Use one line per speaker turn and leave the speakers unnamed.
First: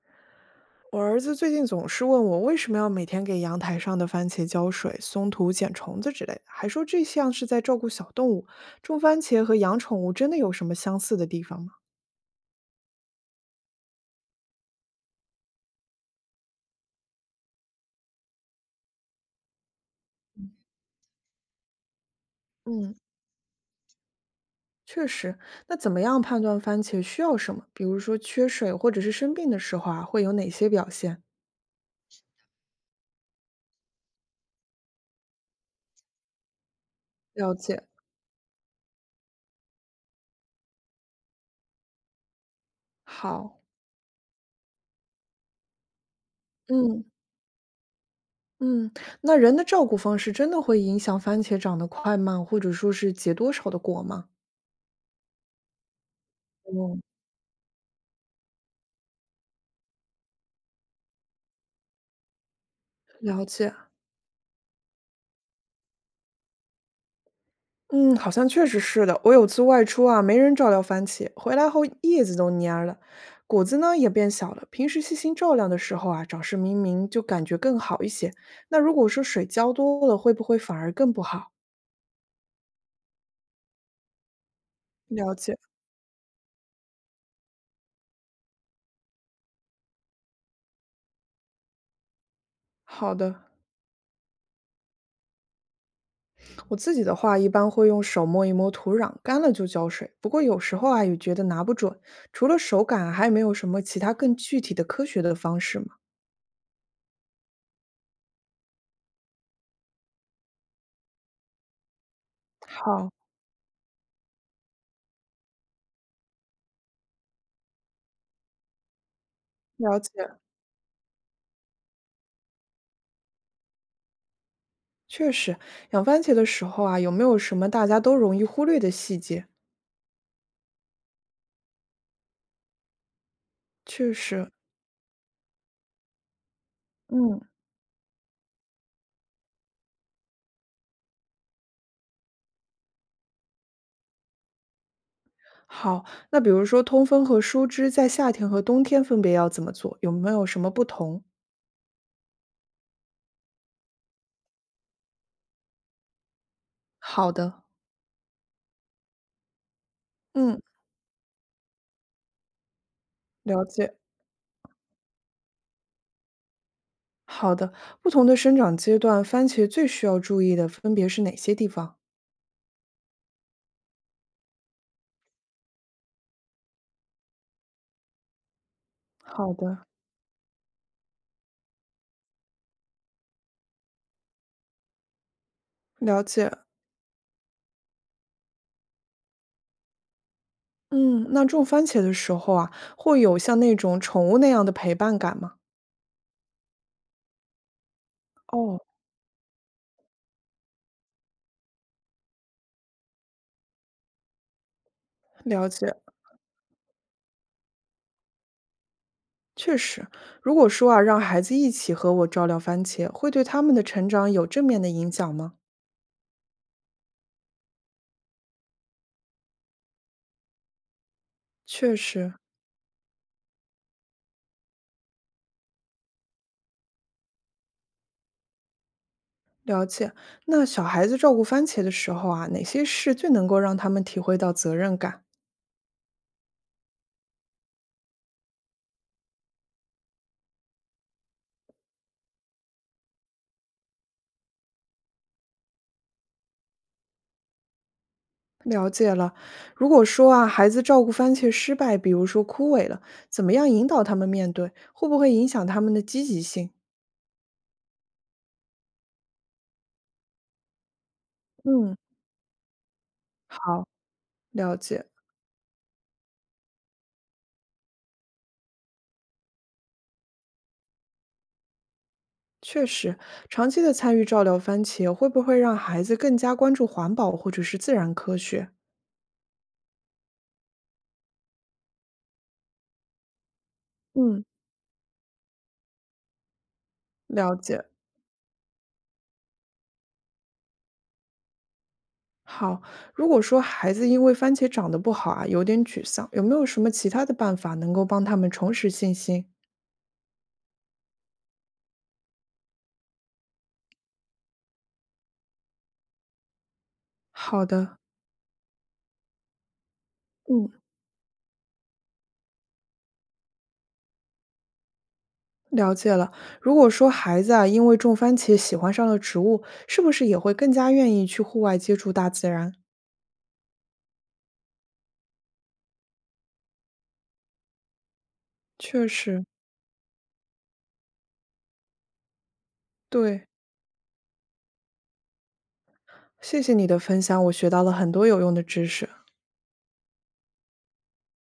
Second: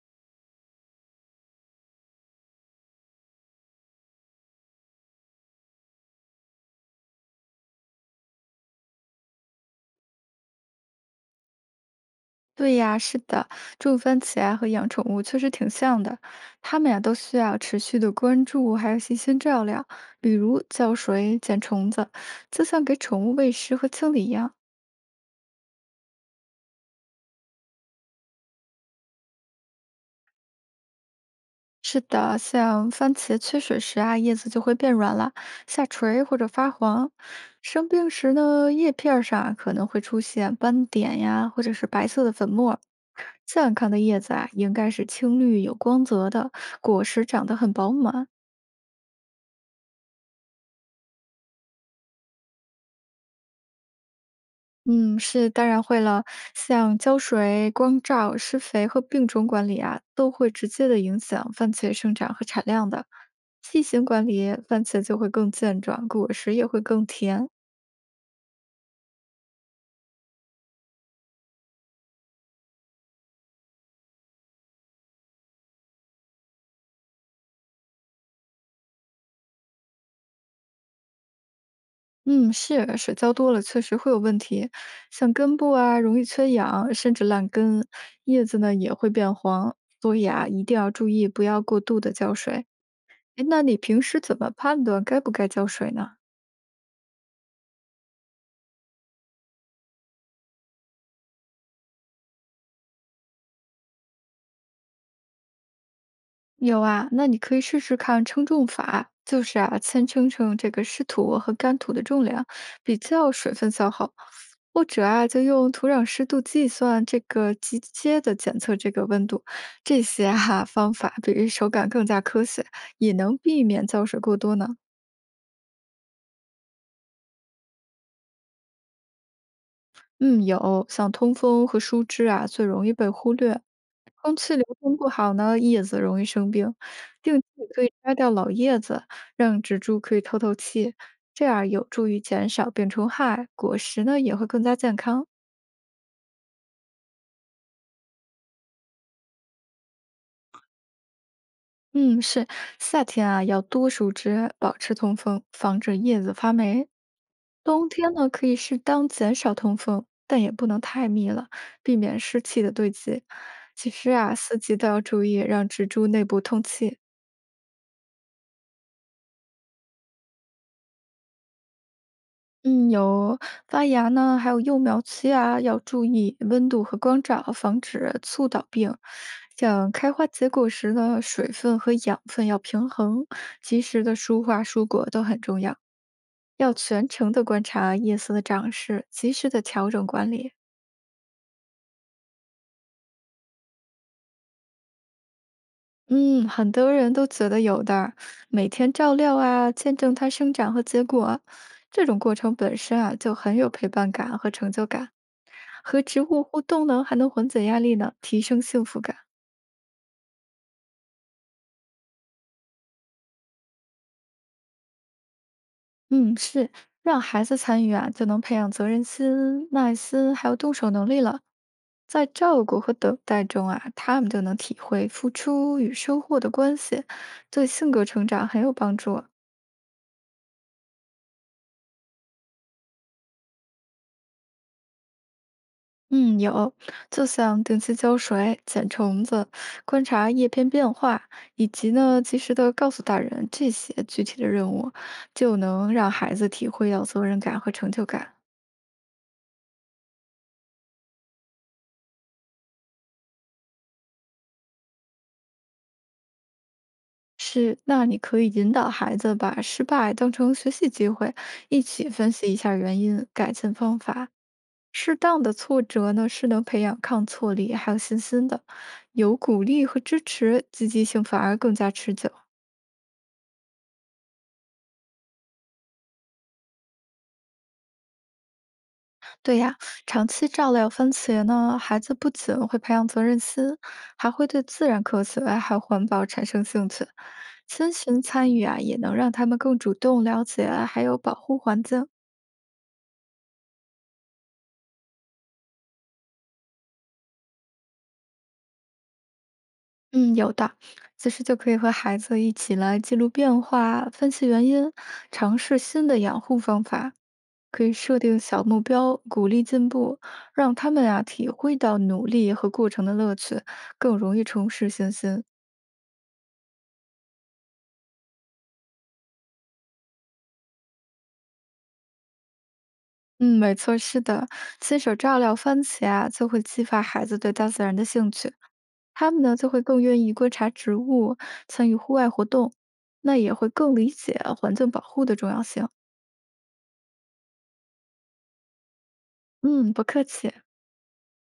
我儿子最近总是问我为什么要每天给阳台上的番茄浇水、松土、捡虫子之类的，还说这像是在照顾小动物。种番茄和养宠物真的有什么相似的地方吗？
对呀，是的，种番茄啊和养宠物确实挺像的，它们呀都需要持续的关注，还有细心照料，比如浇水、捡虫子，就像
嗯，
给宠物喂食和清理一样。
确实。那怎么样判断番茄需要什么？比如说缺水或者是生病的时候啊，会有哪些表现？
是的，像番茄缺水时啊，叶子就会变软了，下垂或者发黄；
了解。
生病时呢，叶片儿上啊可能会出现斑点呀，或者是白色的粉末。
好。
健康的叶子啊，应该是青绿有光泽的，果
嗯
实长得很饱满。
嗯，那人的照顾方式真的会影响番茄长得快慢，或者说是结多少的果吗？
嗯，是，当然会了。像
嗯，
浇水、光照、施肥和病虫管理啊，都会直接的影响番茄生长和产量的。
了解。
细心管理，番茄就会更健壮，果实也会更甜。
嗯，好像确实是的。我有次外出啊，没人照料番茄，回来后叶子都蔫儿了，果子呢也变小了。平时细心照料的时候啊，长势明明就感觉更好一些。那如果说水浇多了，会不会反而更不好？
嗯，是，水浇多了确实会有问题，像
了
根
解。
部啊容易缺氧，甚至烂根，叶子呢也会变黄。所以啊，一定要注意不要过度的浇水。
好的，
诶那你平时怎么判断该不该浇水呢？
我自己的话一般会用手摸一摸土壤，干了就浇水。不过有时候啊，也觉得拿不准。除了手感，还有没有什么其他更具体的科学的方式吗？
有啊，那你可以试试看称重法，就是啊，先称称这个湿土和干土的重量，比
好，
较水分消耗，或者啊，就用土壤湿度计算这个直接的检测这个温度，
了
这些
解。
哈、方法比手感更加科学，也能避免浇水过多呢。
确实，养番茄的时候啊，有没有什么大家都容易忽略的细节？
嗯，有，像通风和疏枝啊，最容易被忽略。
确
空
实，
气流通不好呢，叶子容易生病。定
嗯，
期可以摘掉老叶子，让植株可以透透气，这样有助于减少病虫害，果实呢也会更加健康。
好，那比如说通风和疏枝在夏天和冬天分别要怎么做？有没有什么不同？
嗯，是，夏天啊，要多树枝，保持通风，防止叶子发霉。
好的，
冬天呢，可以适当减少通风，但也
嗯，
不能太密了，避免湿气的堆积。
了
其
解。
实啊，四季都要注意，让植株内部通气。
好的，不同的生长阶段，番茄最需要注意的分别是哪些地方？
嗯，有发芽呢，还有幼苗期啊，要注意温度和光照，防止促倒病。
好的，
像开花结果时呢，水分和养分要平衡，及时的疏花疏果都很重要。
了解。
要全程的观察夜色的长势，及时的调整管理。
嗯，那种番茄的时候啊，会有像那种宠物那样的陪伴感吗？
嗯，很多人都觉得有的，每
哦，
天照料啊，见证它生长和结果，这种过程本身啊就很有陪伴感和成就感。
了解。
和植物互动呢，还能缓解压力呢，提升幸福感。
确实，如果说啊，让孩子一起和我照料番茄，会对他们的成长有正面的影响吗？
嗯，是。让孩子参与啊，就能培养责任心、耐心，还有动手能力了。
确
在
实，
照顾和等待中啊，他们就能体会付出与收获的关系，对性格成长很有帮助。
了解。那小孩子照顾番茄的时候啊，哪些事最能够让他们体会到责任感？
嗯，有，就像定期浇水、捡虫子、观察叶片变化，以及呢及时的告诉大人这些具体的任务，就能让孩子体会到责任感和成就感。
了解了。如果说啊，孩子照顾番茄失败，比如说枯萎了，怎么样引导他们面对？会不会影响他们的积极性？
是，那你可以引导孩子把失败当成学习机会，一
嗯，
起分析一下原因，改进
好，
方法，
了解。
适当的挫折呢，是能培养抗挫力还有信心的。有鼓励和支持，积极性反而更加持久。
确实，长期的参与照料番茄，会不会让孩子更加关注环保或者是自然科学？
对呀，长期照料番茄呢，孩子不仅会培养责任心，还
嗯，
会对自然科学还有环保产生兴趣。
了解。
亲情参与啊，也能让他们更主动了解还有保护环境。
好，如果说孩子因为番茄长得不好啊，有点沮丧，有没有什么其他的办法能够帮他们重拾信心？
嗯，有的，其实就可以和孩子一起来记录变化，分析原因，尝试新的养护方法。
好
可以
的，
设定小目标，鼓励进步，让
嗯，
他们啊体会到努力和过程的乐趣，更容易重拾信心。
了解了。如果说孩子啊，因为种番茄喜欢上了植物，是不是也会更加愿意去户外接触大自然？
嗯，没错，是的，亲手照料番茄啊，就会激发孩子对大自然的兴趣，
确
他们
实，
呢就会更愿意观察植物，参与户外活动，那
对。
也会更理解环境保护的重要性。
谢谢你的分享，我学到了很多有用的知识。
嗯，不客气。